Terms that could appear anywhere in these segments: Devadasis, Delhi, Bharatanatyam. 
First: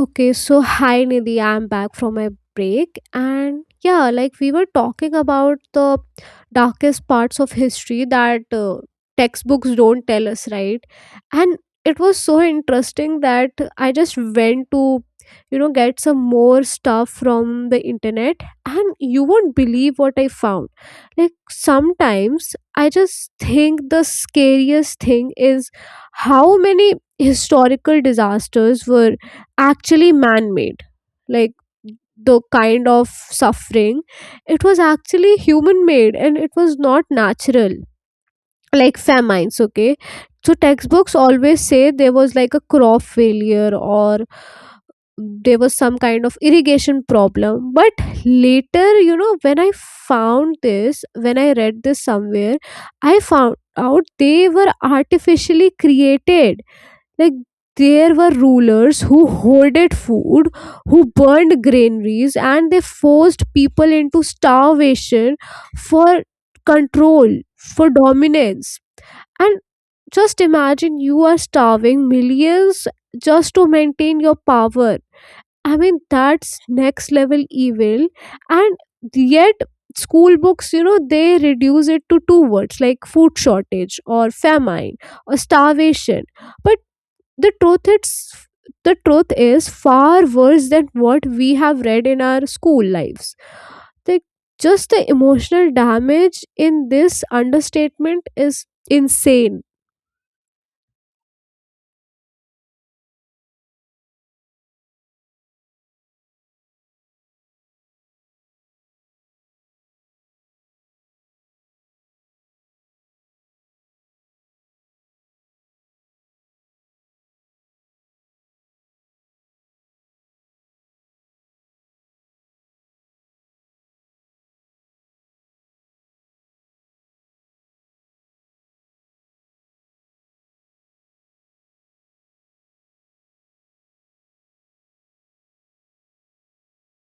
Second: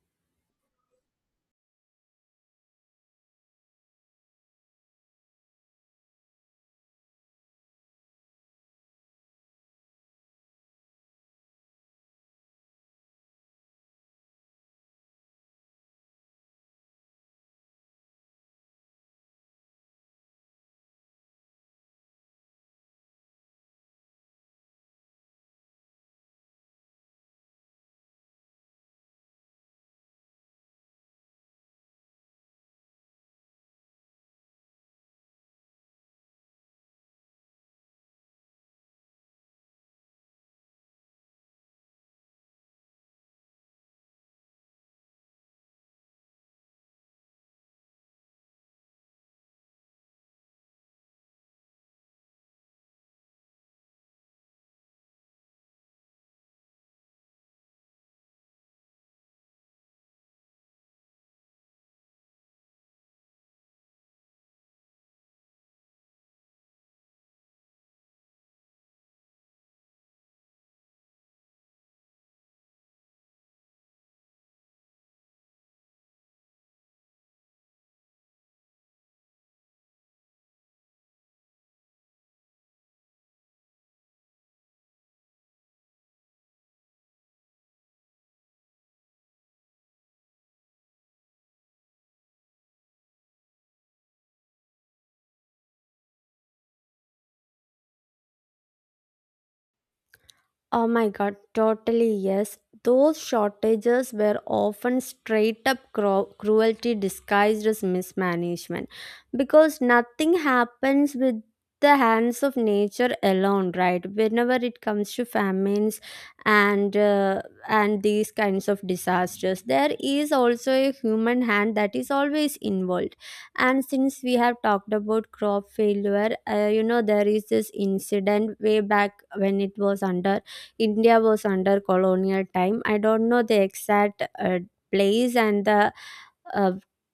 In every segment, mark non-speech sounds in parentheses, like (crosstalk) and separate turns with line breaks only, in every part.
Okay, so hi Nidhi, I'm back from my break. And yeah, like we were talking about the darkest parts of history that textbooks don't tell us, right? And it was so interesting that I just went to, you know, get some more stuff from the internet, and you won't believe what I found. Like sometimes I just think the scariest thing is how many historical disasters were actually man made, like the kind of suffering. It was actually human made and it was not natural, like famines. Okay, so textbooks always say there was like a crop failure or there was some kind of irrigation problem, but later, you know, when I found this, when I read this somewhere, I found out they were artificially created. Like, there were rulers who hoarded food, who burned granaries, and they forced people into starvation for control, for dominance. And just imagine, you are starving millions just to maintain your power. I mean, that's next level evil. And yet school books, you know, they reduce it to two words, like food shortage or famine or starvation. But the truth, it's the truth is far worse than what we have read in our school lives. Like, just the emotional damage in this understatement is insane.
Oh my god, totally yes. Those shortages were often straight up cruelty disguised as mismanagement because nothing happens with the hands of nature alone, right? Whenever it comes to famines and uh, and these kinds of disasters, there is also a human hand that is always involved. And since we have talked about crop failure, there is this incident way back when it was under India was under colonial time. I don't know the exact place and the uh,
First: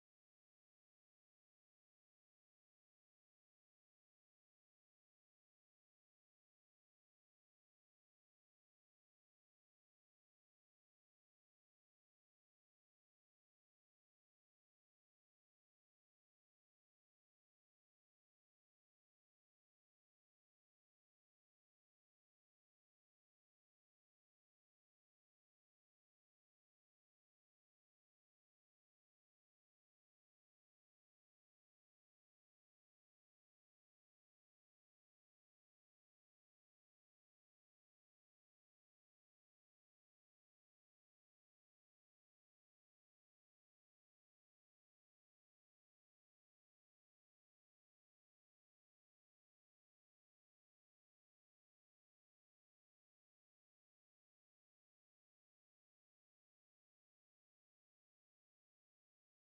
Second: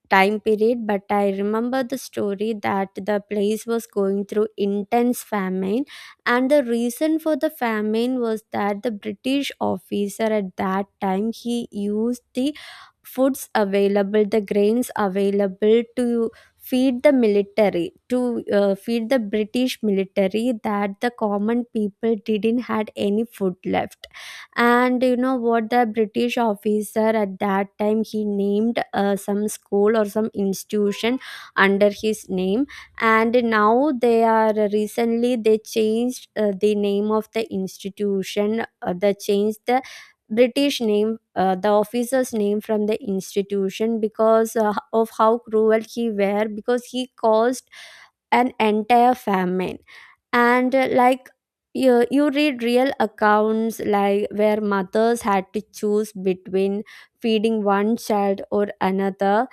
time period, but I remember the story that the place was going through intense famine. And the reason for the famine was that the British officer at that time, he used the foods available, the grains available, to feed the military, to feed the British military, that the common people didn't had any food left. And you know what, the British officer at that time, he named some school or some institution under his name. And now they are recently they changed the name of the institution. They changed the British name, the officer's name, from the institution because of how cruel he were, because he caused an entire famine. And like, you read real accounts, like where mothers had to choose between feeding one child or another,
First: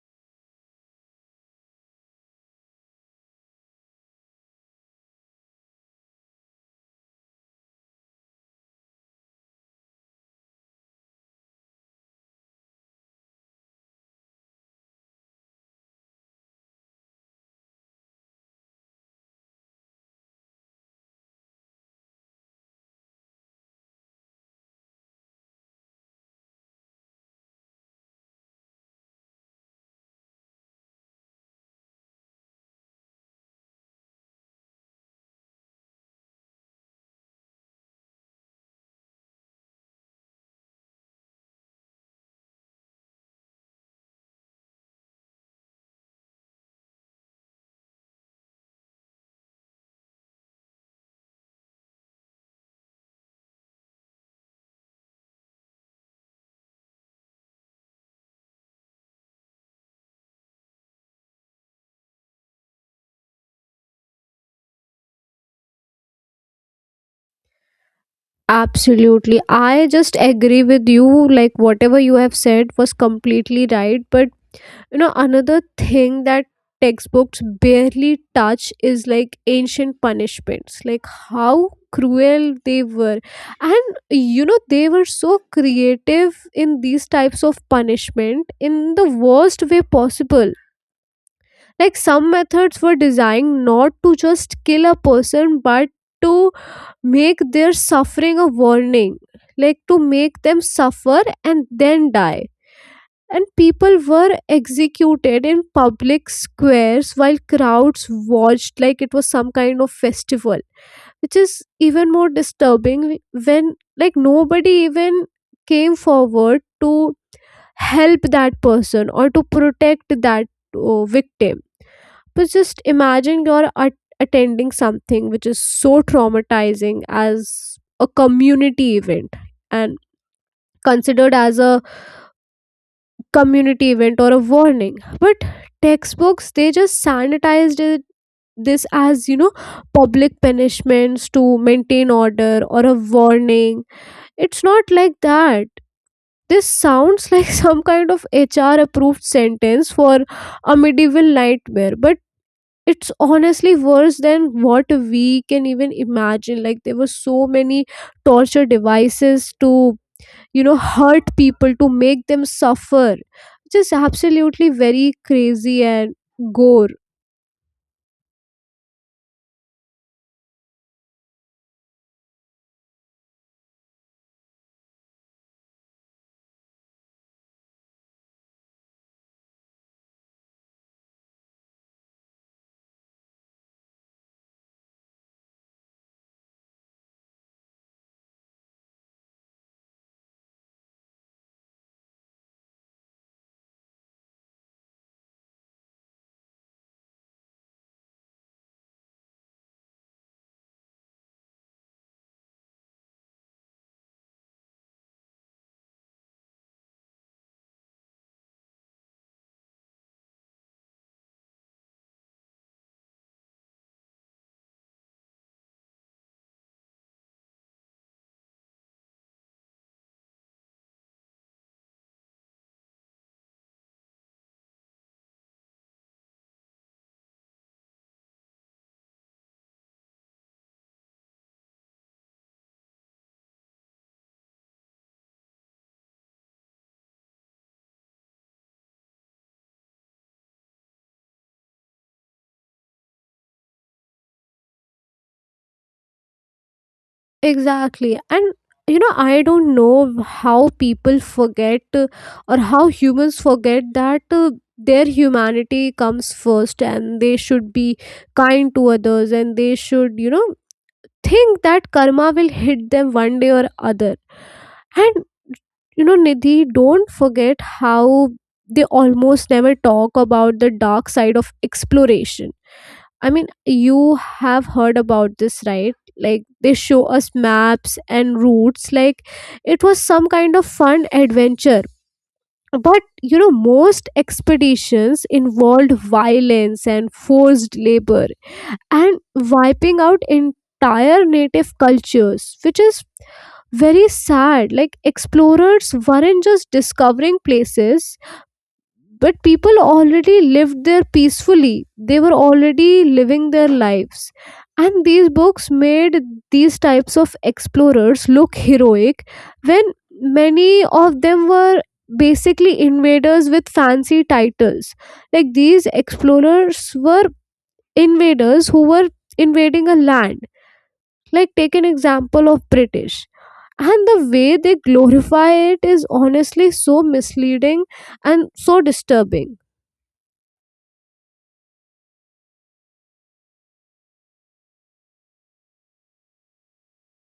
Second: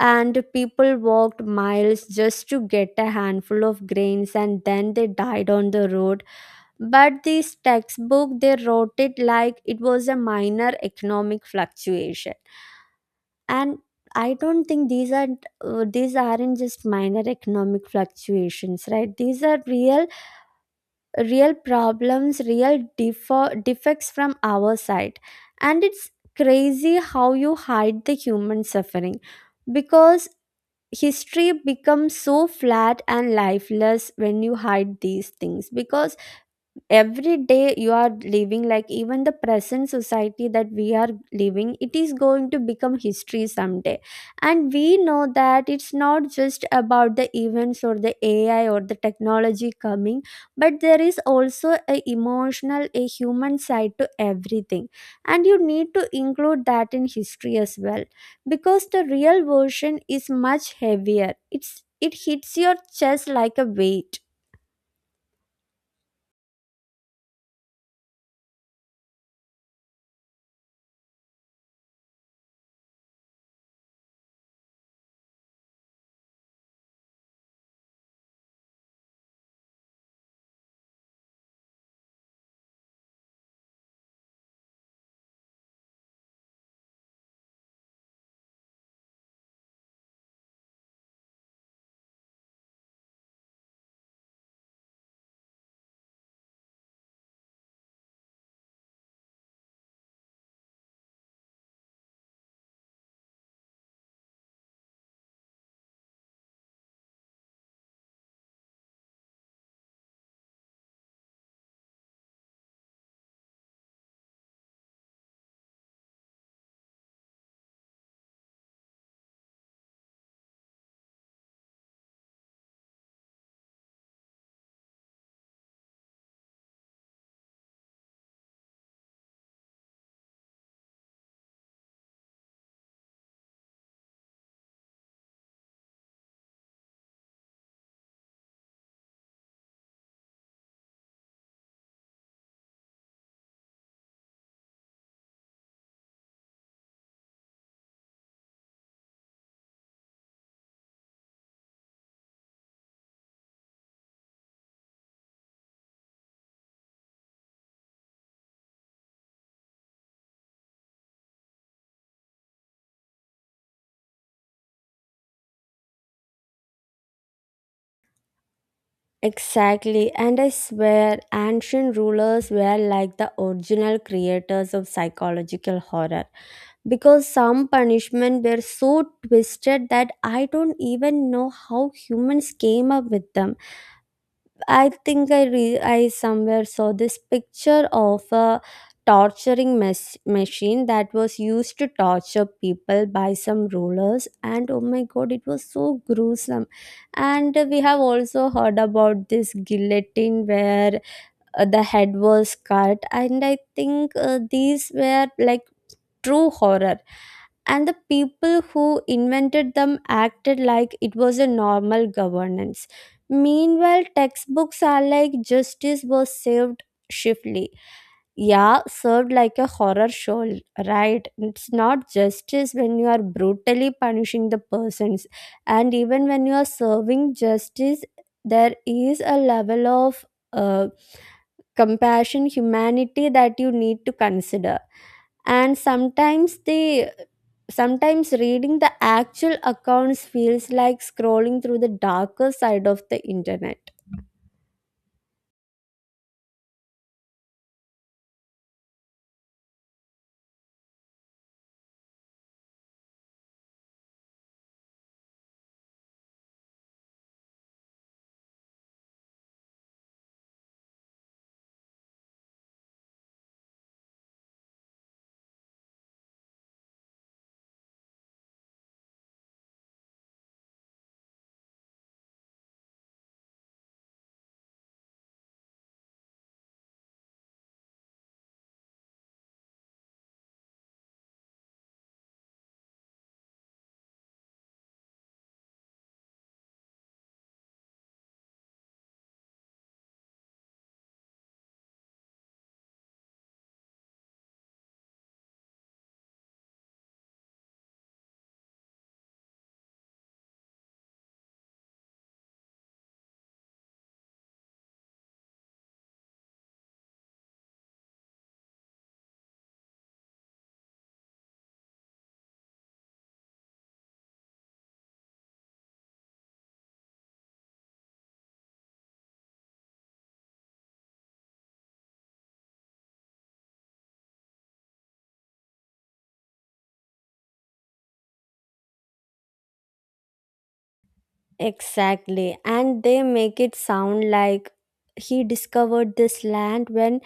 and people walked miles just to get a handful of grains and then they died on the road. But this textbook, they wrote it like it was a minor economic fluctuation. And I don't think these are these aren't just minor economic fluctuations, right? These are real, real problems, real defects from our side, and it's crazy how you hide the human suffering, because history becomes so flat and lifeless when you hide these things. Because every day you are living, like even the present society that we are living, it is going to become history someday. And we know that it's not just about the events or the AI or the technology coming, but there is also a emotional a human side to everything, and you need to include that in history as well, because the real version is much heavier. It's it hits your chest like a weight.
Absolutely, I just agree with you. Like, whatever you have said was completely right. But you know, another thing that textbooks barely touch is like ancient punishments. Like, how cruel they were. And you know, they were so creative in these types of punishment in the worst way possible. Like, some methods were designed not to just kill a person but to make their suffering a warning. Like, to make them suffer and then die. And people were executed in public squares while crowds watched like it was some kind of festival, which is even more disturbing when, like, nobody even came forward to help that person or to protect that victim. But just imagine, you're attending something which is so traumatizing as a community event and considered as a community event or a warning. But textbooks, they just sanitized it, this, as you know, public punishments to maintain order or a warning. It's not like that. This sounds like (laughs) some kind of HR approved sentence for a medieval nightmare. But it's honestly worse than what we can even imagine. Like, there were so many torture devices to, you know, hurt people, to make them suffer. Just absolutely very crazy and gore.
Exactly, and I swear ancient rulers were like the original creators of psychological horror, because some punishment were so twisted that I don't even know how humans came up with them. I think I somewhere saw this picture of a torturing machine that was used to torture people by some rulers, and oh my god, it was so gruesome. And we have also heard about this guillotine where the head was cut, and I think these were like true horror. And the people who invented them acted like it was a normal governance. Meanwhile, textbooks are like, justice was served shiftly. Yeah, served like a horror show, right? It's not justice when you are brutally punishing the persons, and even when you are serving justice, there is a level of uh, compassion, humanity that you need to consider. And sometimes reading the actual accounts feels like scrolling through the darker side of the internet.
Exactly. And you know, I don't know how people forget, or how humans forget that their humanity comes first and they should be kind to others, and they should, you know, think that karma will hit them one day or other. And you know, Nidhi, don't forget how they almost never talk about the dark side of exploration. I mean, you have heard about this, right? Like, they show us maps and routes like it was some kind of fun adventure. But you know, most expeditions involved violence and forced labor and wiping out entire native cultures, which is very sad. Like, explorers weren't just discovering places, but people already lived there peacefully. They were already living their lives. And these books made these types of explorers look heroic when many of them were basically invaders with fancy titles. Like, these explorers were invaders who were invading a land. Like, take an example of British, and the way they glorify it is honestly so misleading and so disturbing.
Exactly, and they make it sound like he discovered this land when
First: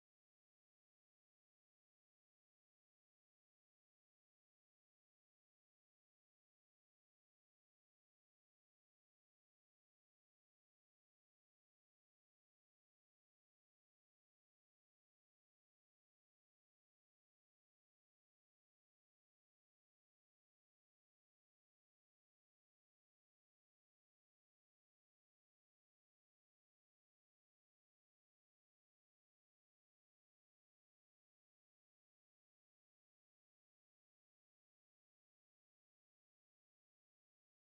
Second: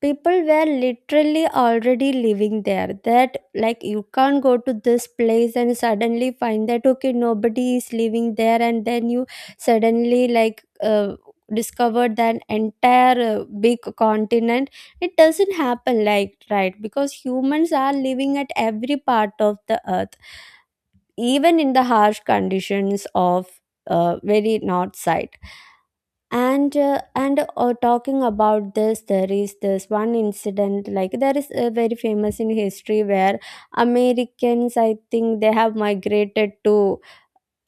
people were literally already living there. That, like, you can't go to this place and suddenly find that okay, nobody is living there, and then you suddenly like discovered that entire big continent. It doesn't happen like, right? Because humans are living at every part of the earth, even in the harsh conditions of very north side. And talking about this, there is this one incident, like there is very famous in history where Americans, I think they have migrated to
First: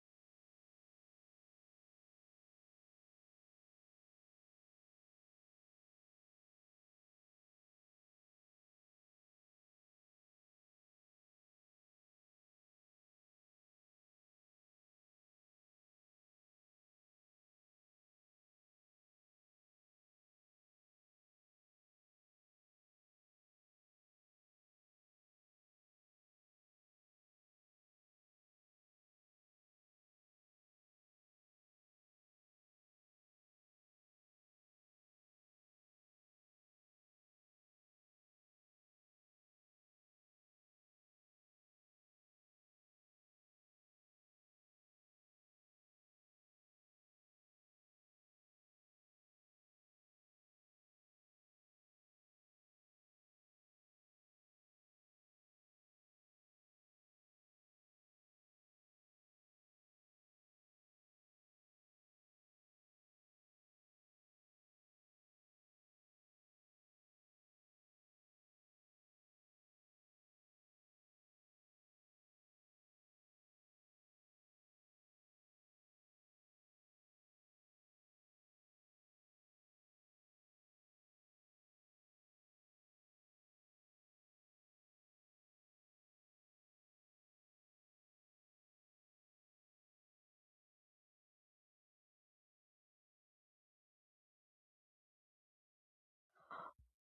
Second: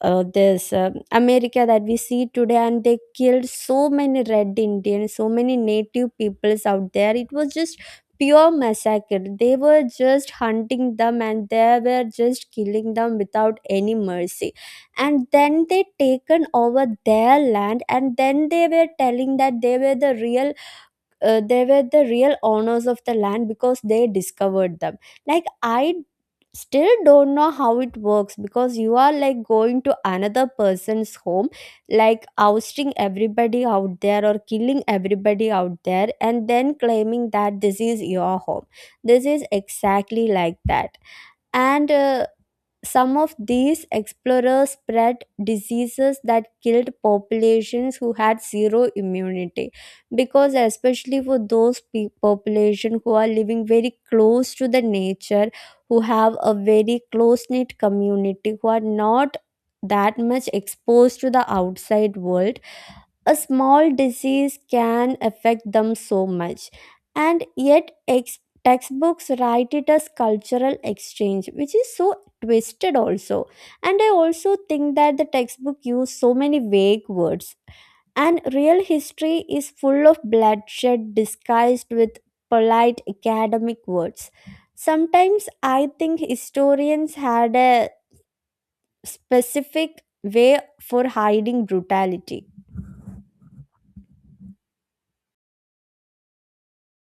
this America that we see today, and they killed so many red Indians, so many native peoples out there. It was just pure massacre. They were just hunting them and they were just killing them without any mercy. And then they taken over their land, and then they were telling that they were the real, they were the real owners of the land because they discovered them. Like, I still don't know how it works, because you are like going to another person's home, like ousting everybody out there or killing everybody out there and then claiming that this is your home. This is exactly like that. And some of these explorers spread diseases that killed populations who had zero immunity, because especially for those population who are living very close to the nature, who have a very close knit community, who are not that much exposed to the outside world, a small disease can affect them so much. And yet textbooks write it as cultural exchange, which is so twisted also. And I also think that the textbook use so many vague words, and real history is full of bloodshed disguised with polite academic words. Sometimes I think historians had a specific way for hiding brutality.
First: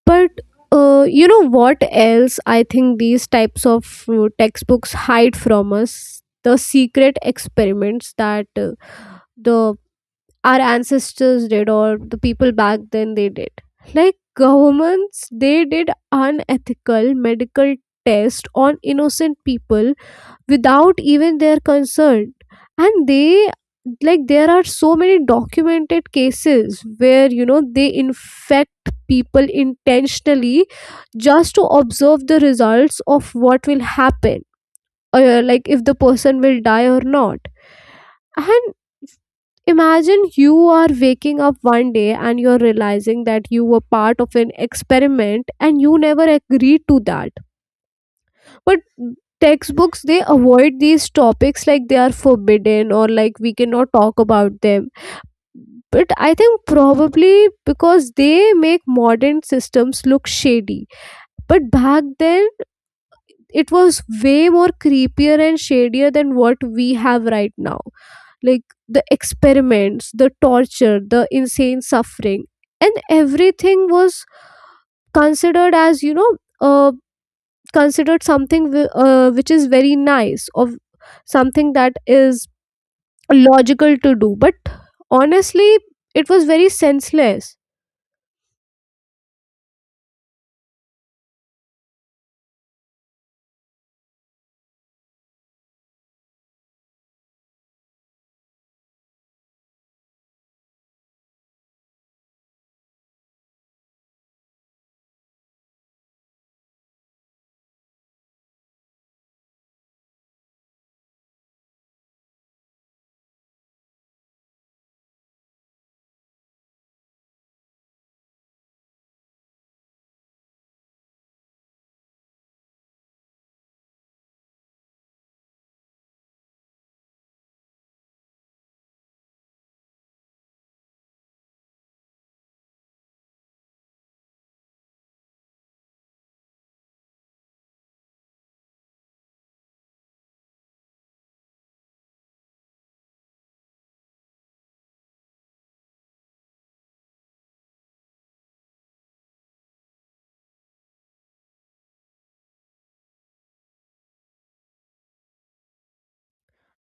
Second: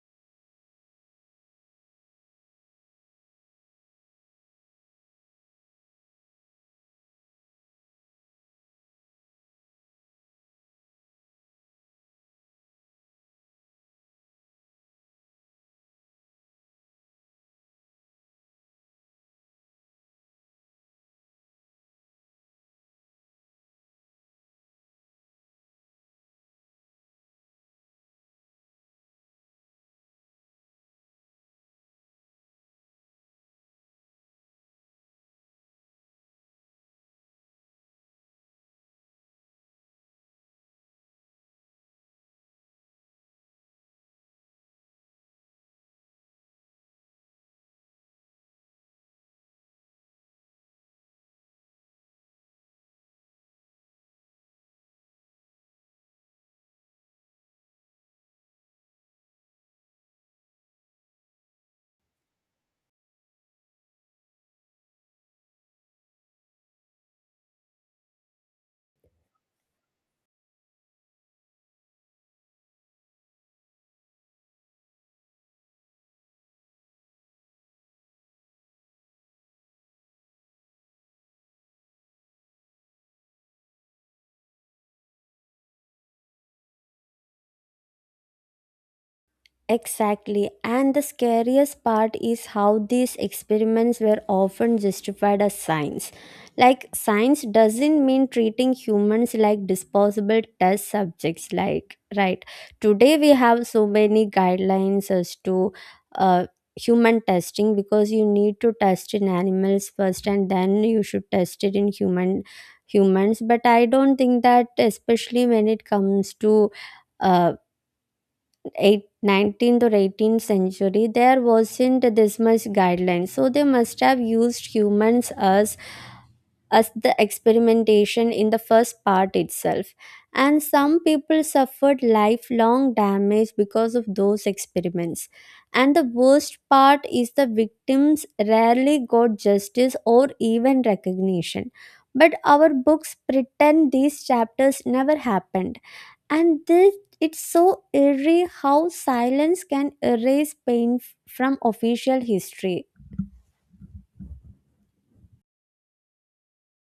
But you know what else I think these types of textbooks hide from us? The secret experiments that the our ancestors did, or the people back then they did. Like, governments, they did unethical medical tests on innocent people without even their consent. And they, like, there are so many documented cases where, you know, they infect people intentionally just to observe the results of what will happen, or like if the person will die or not. And imagine, you are waking up one day and you're realizing that you were part of an experiment and you never agreed to that. But textbooks, they avoid these topics like they are forbidden or like we cannot talk about them. But I think probably because they make modern systems look shady. But back then it was way more creepier and shadier than what we have right now. Like, the experiments, the torture, the insane suffering, and everything was considered as, you know, a, considered something which is very nice, or something that is logical to do. But honestly, it was very senseless.
Exactly. And the scariest part is how these experiments were often justified as science. Like, science doesn't mean treating humans like disposable test subjects, like, right? Today, we have so many guidelines as to uh, human testing, because you need to test in animals first and then you should test it in humans, but I don't think that, especially when it comes to uh, Eight 19th or 18th century, there wasn't this much guidelines, so they must have used humans as the experimentation in the first part itself. And some people suffered lifelong damage because of those experiments, and the worst part is the victims rarely got justice or even recognition, but our books pretend these chapters never happened. and this, it's so eerie how silence can erase pain from official history.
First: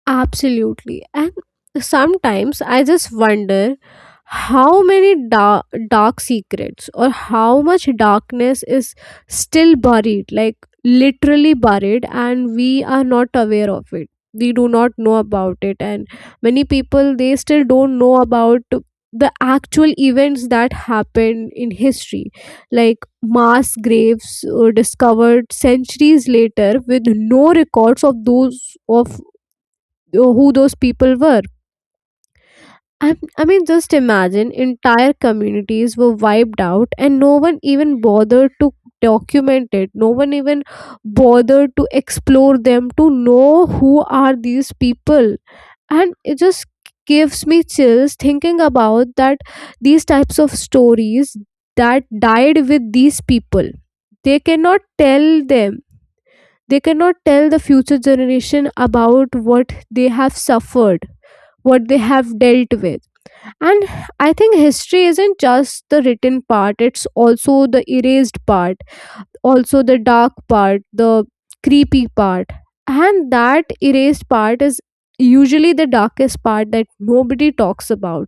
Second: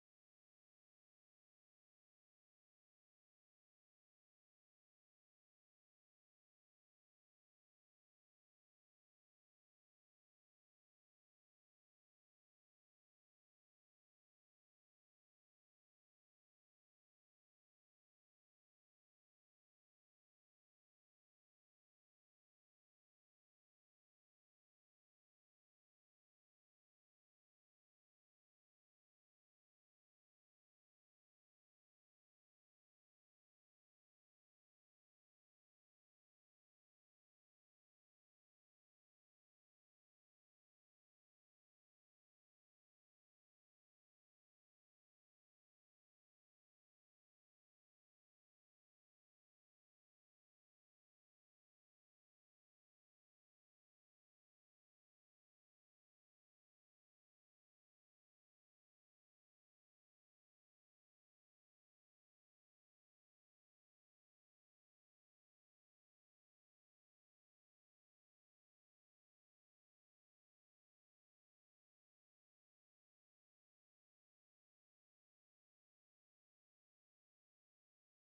Absolutely. And sometimes I just wonder how many dark, dark secrets or how much darkness is still buried, like literally buried, and we are not aware of it. We do not know about it. And many people, they still don't know about the actual events that happened in history, like mass graves discovered centuries later with no records of those, of who those people were. I mean, just imagine, entire communities were wiped out and no one even bothered to document it. No one even bothered to explore them to know who are these people. And it just gives me chills thinking about that, these types of stories that died with these people. They cannot tell them. They cannot tell the future generation about what they have suffered, what they have dealt with. And I think history isn't just the written part, it's also the erased part, also the dark part, the creepy part. And that erased part is usually the darkest part that nobody talks about.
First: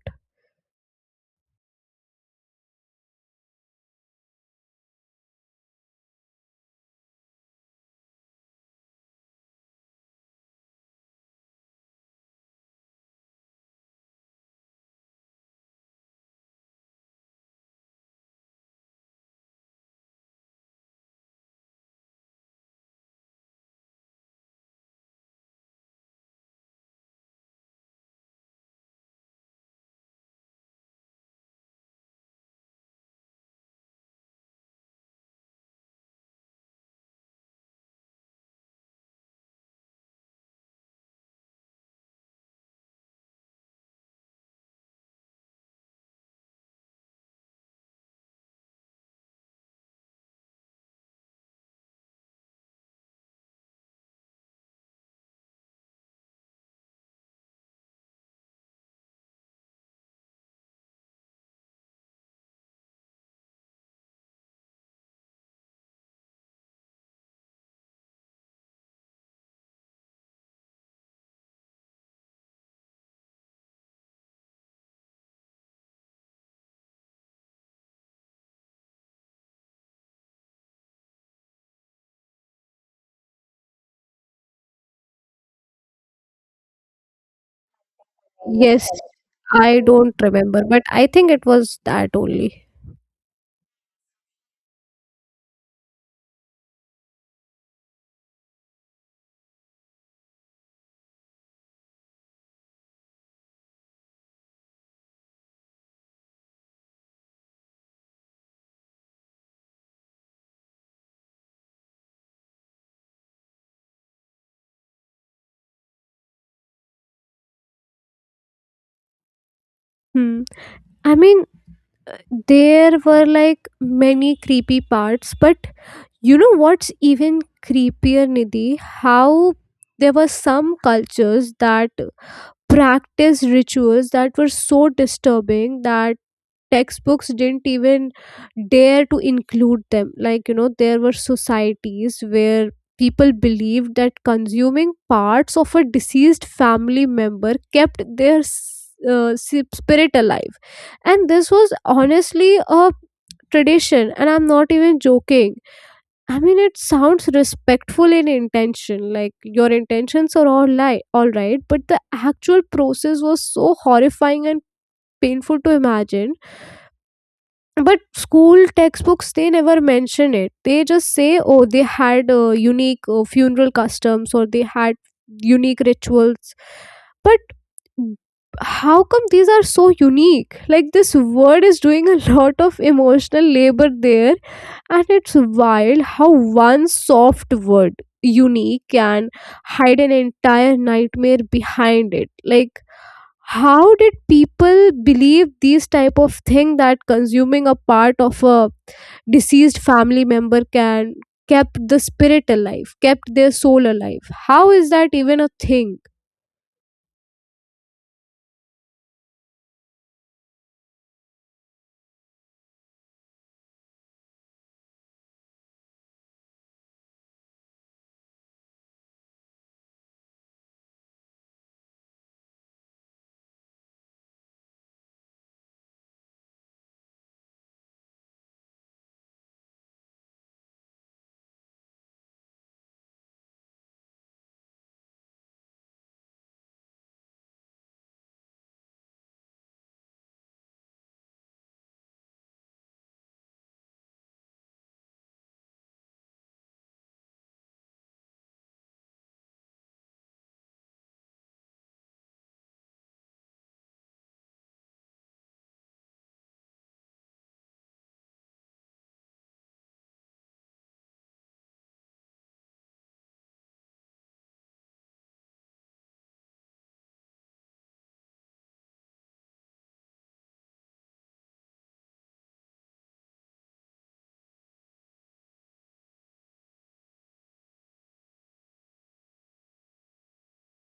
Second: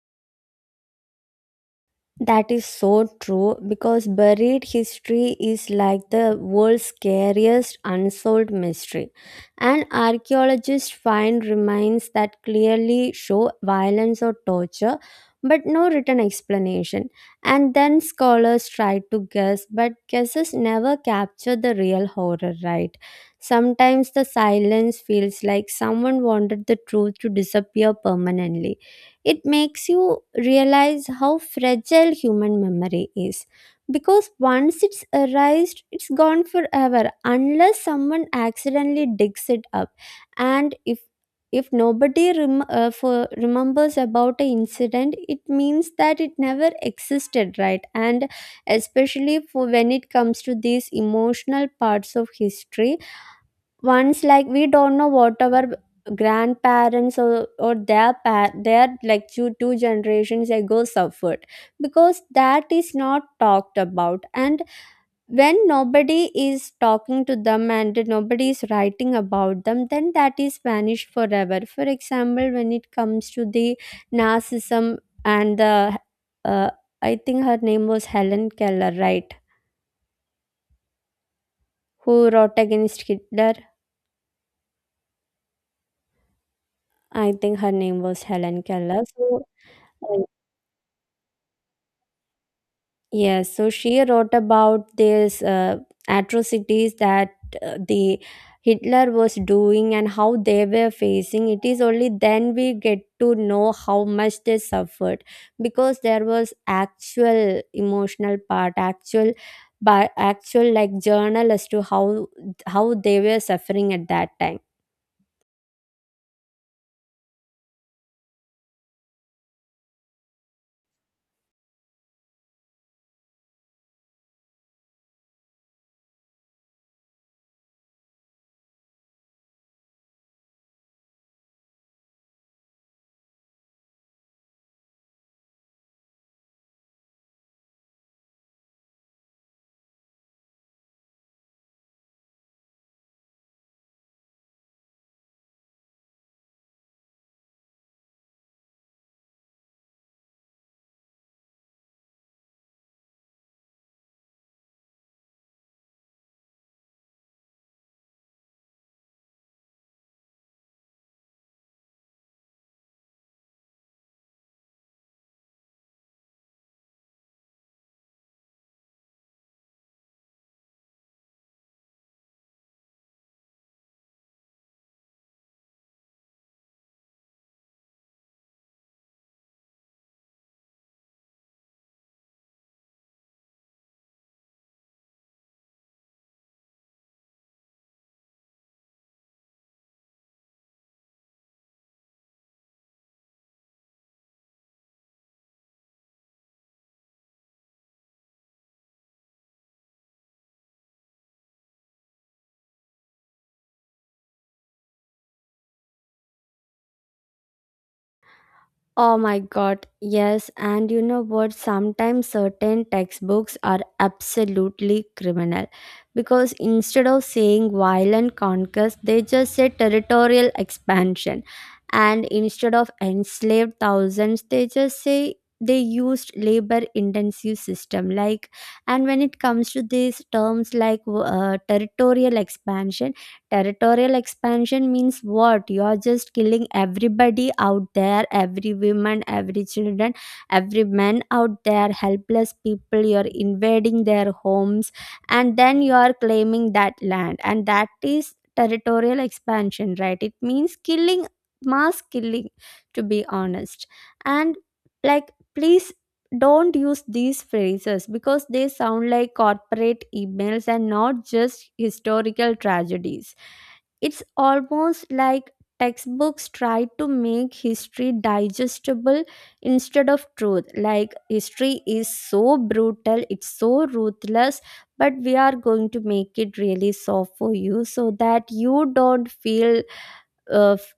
That is so true, because buried history is like the world's scariest unsolved mystery. And archaeologists find remains that clearly show violence or torture, but no written explanation. And then scholars try to guess, but guesses never capture the real horror, right? Sometimes the silence feels like someone wanted the truth to disappear permanently. It makes you realize how fragile human memory is, because once it's erased, it's gone forever, unless someone accidentally digs it up. And if nobody remembers about an incident, it means that it never existed, right? And especially for when it comes to these emotional parts of history, once, like, we don't know what our grandparents or their their, like, two generations ago suffered, because that is not talked about. And when nobody is talking to them and nobody is writing about them, then that is vanished forever. For example, when it comes to the narcissism and the uh, I think her name was Helen Keller, right? Who wrote against Hitler. I think her name was Helen
Yes,
Keller, so.
I don't remember, but I think it was that only.
Yes, so she wrote about these atrocities that the Hitler was doing and how they were facing. It is only then we get to know how much they suffered, because there was actual emotional part, actual, but actual, like, journal as to how they were suffering at that time.
Hmm. I mean, there were like many creepy parts. But you know what's even creepier, Nidhi? How there were some cultures that practiced rituals that were so disturbing that textbooks didn't even dare to include them. Like, you know, there were societies where people believed that consuming parts of a deceased family member kept their spirit alive. And this was honestly a tradition, and I'm not even joking. I mean, it sounds respectful in intention, like your intentions are all all right, but the actual process was so horrifying and painful to imagine. But school textbooks, they never mention it. They just say, oh, they had unique funeral customs, or they had unique rituals. But how come these are so unique? Like, this word is doing a (laughs) lot of emotional labor there. And it's wild how one soft word, unique, can hide an entire nightmare behind it. Like, how did people believe these type of thing, that consuming a part of a deceased family member can kept the spirit alive, kept their soul alive? How is that even a thing?
Oh my god, yes, and you know what? Sometimes certain textbooks are absolutely criminal, because instead of saying violent conquest, they just say territorial expansion, and instead of enslaved thousands, they just say they used labor intensive system, like. And when it comes to these terms like territorial expansion. Territorial expansion means what? You're just killing everybody out there, every woman, every children, every man out there, helpless people. You're invading their homes, and then you are claiming that land. And that is territorial expansion, right? It means killing, mass killing, to be honest. And, like, please don't use these phrases, because they sound like corporate emails and not just historical tragedies. It's almost like textbooks try to make history digestible instead of truth. Like, history is so brutal, it's so ruthless, but we are going to make it really soft for you so that you don't feel. Uh, f-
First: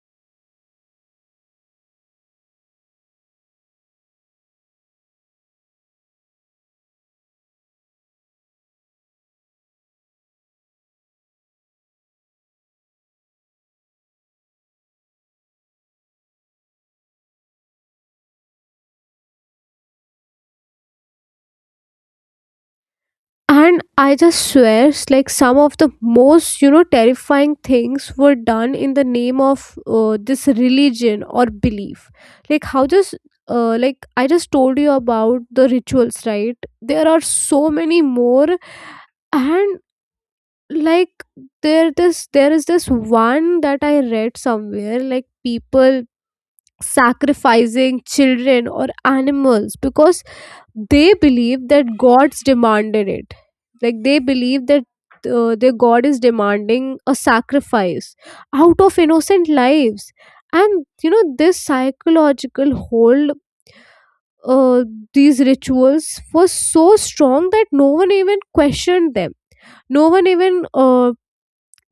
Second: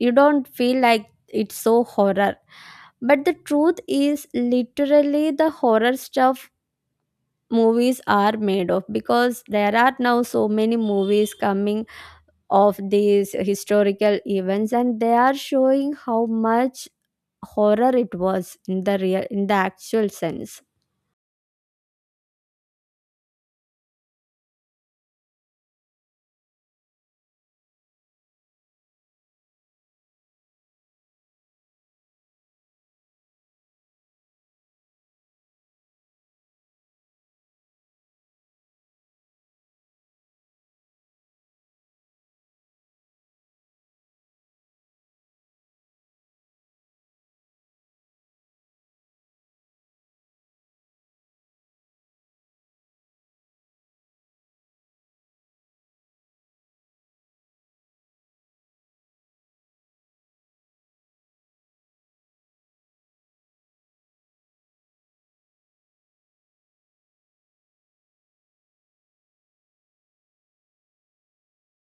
you don't feel like it's so horror, but the truth is literally the horror stuff movies are made of, because there are now so many movies coming of these historical events, and they are showing how much horror it was in the actual sense.
And I just swear, like some of the most, you know, terrifying things were done in the name of this religion or belief. Like, how just, like I just told you about the rituals, right? There are so many more, and like, there is this one that I read somewhere, like people sacrificing children or animals because they believe that gods demanded it. Like, they believe that their god is demanding a sacrifice out of innocent lives. And you know, this psychological hold, uh, these rituals was so strong that no one even questioned them. No one even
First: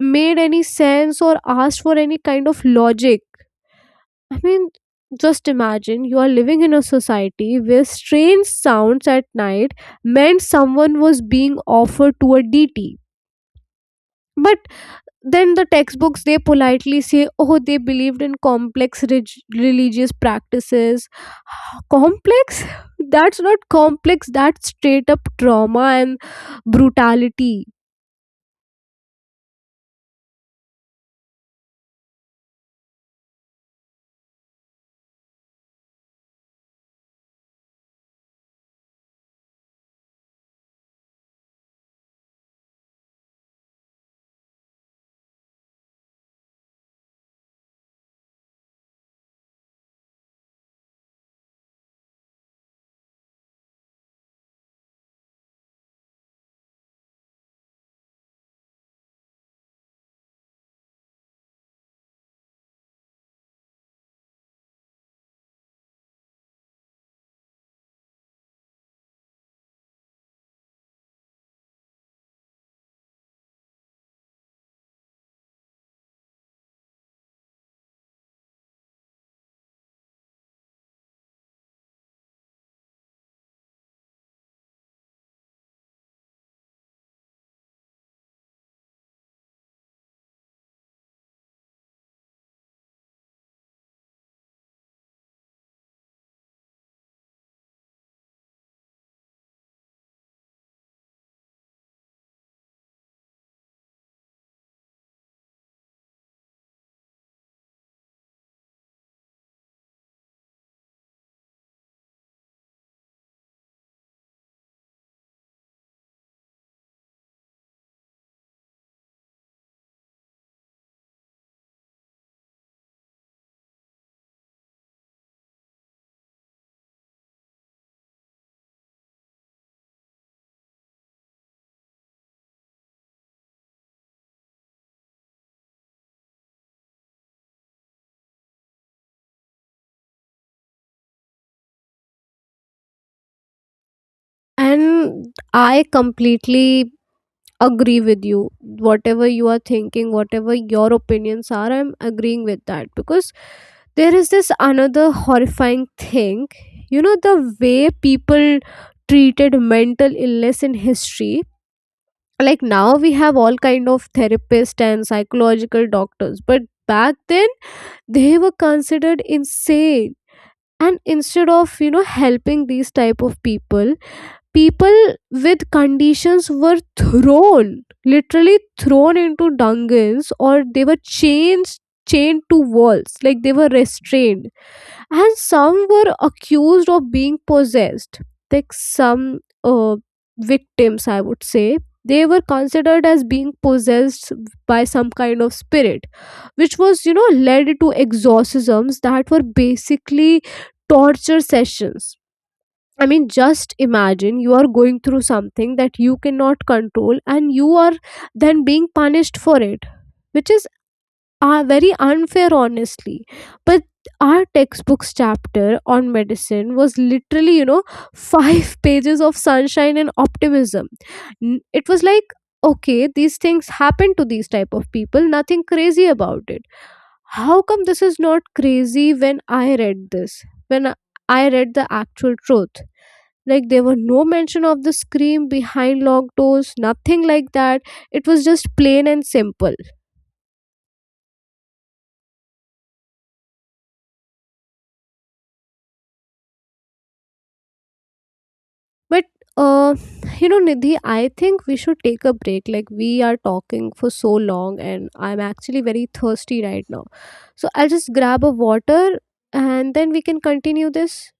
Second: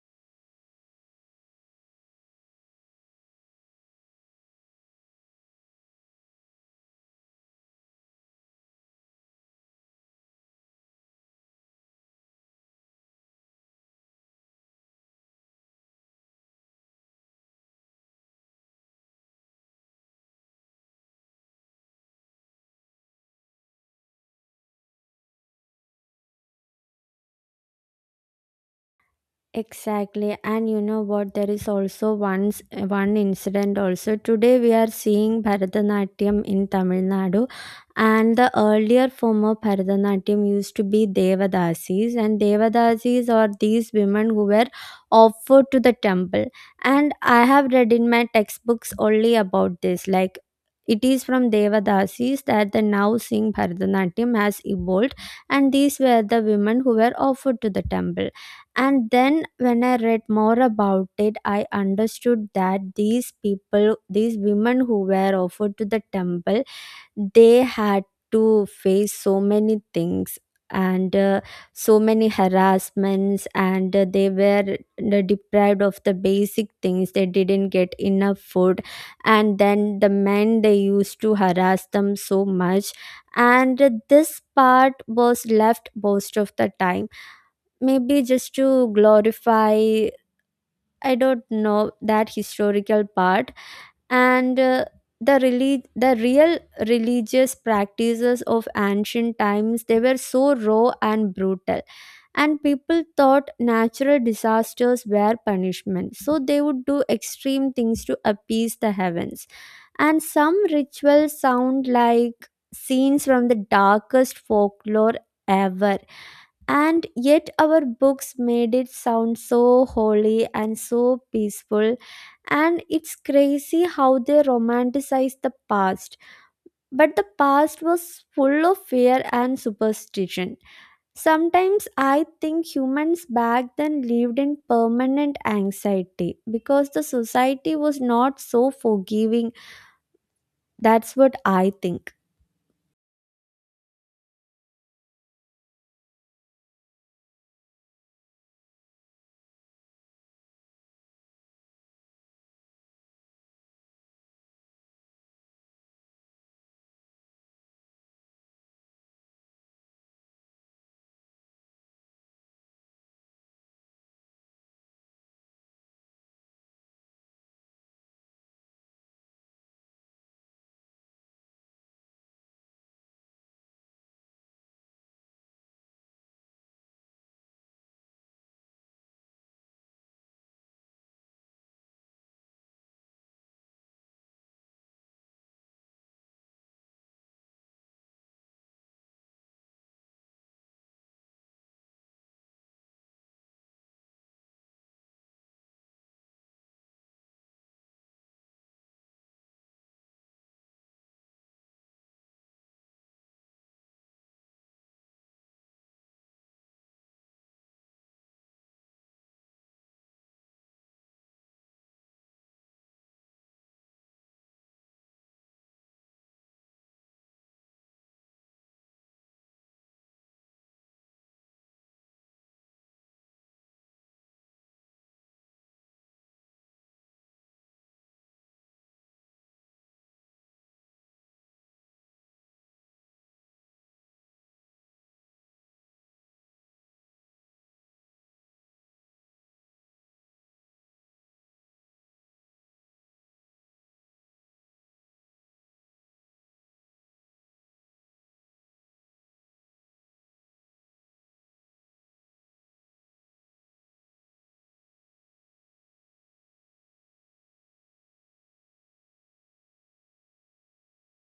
made any sense or asked for any kind of logic. I mean, just imagine, you are living in a society where strange sounds at night meant someone was being offered to a DT. But then the textbooks, they politely say, oh, they believed in complex religious practices. Complex? (laughs) That's not complex, that's straight up trauma and brutality.
Exactly, and you know what? There is also once one incident. Also, today we are seeing Bharatanatyam in Tamil Nadu, and the earlier form of Bharatanatyam used to be Devadasis, and Devadasis are these women who were offered to the temple. And I have read in my textbooks only about this, like. It is from Devadasis that the now seeing Bharatanatyam has evolved, and these were the women who were offered to the temple. And then when I read more about it, I understood that these people, these women who were offered to the temple, they had to face so many things, and so many harassments, and they were deprived of the basic things. They didn't get enough food, and then the men they used to harass them so much. And this part was left most of the time, maybe just to glorify, I don't know, that historical part. And the the real religious practices of ancient times, they were so raw and brutal. And people thought natural disasters were punishment, so they would do extreme things to appease the heavens. And some rituals sound like scenes from the darkest folklore ever. And yet, our books made it sound so holy and so peaceful. And it's crazy how they romanticize the past. But the past was full of fear and superstition. Sometimes I think humans back then lived in permanent anxiety, because the society was not so forgiving. That's what I think.
And I completely agree with you, whatever you are thinking, whatever your opinions are, I'm agreeing with that. Because there is this another horrifying thing, you know, the way people treated mental illness in history. Like, now we have all kind of therapists and psychological doctors, but back then they were considered insane. And instead of, you know, helping these type of people, people with conditions were thrown, literally thrown into dungeons, or they were chains chained to walls, like they were restrained. And some were accused of being possessed. Like, some uh, victims, I would say, they were considered as being possessed by some kind of spirit, which was, you know, led to exorcisms that were basically torture sessions. I mean, just imagine, you are going through something that you cannot control, and you are then being punished for it, which is very unfair, honestly. But our textbooks chapter on medicine was literally, you know, five (laughs) pages of sunshine and optimism. It was like, okay, these things happen to these type of people, nothing crazy about it. How come this is not crazy when I read this? When I read the actual truth? Like, there were no mention of the scream behind locked doors, nothing like that. It was just plain and simple. But uh, you know, Nidhi, I think we should take a break. Like, we are talking for so long, and I'm actually very thirsty right now. So I'll just grab a water, and then we can continue this.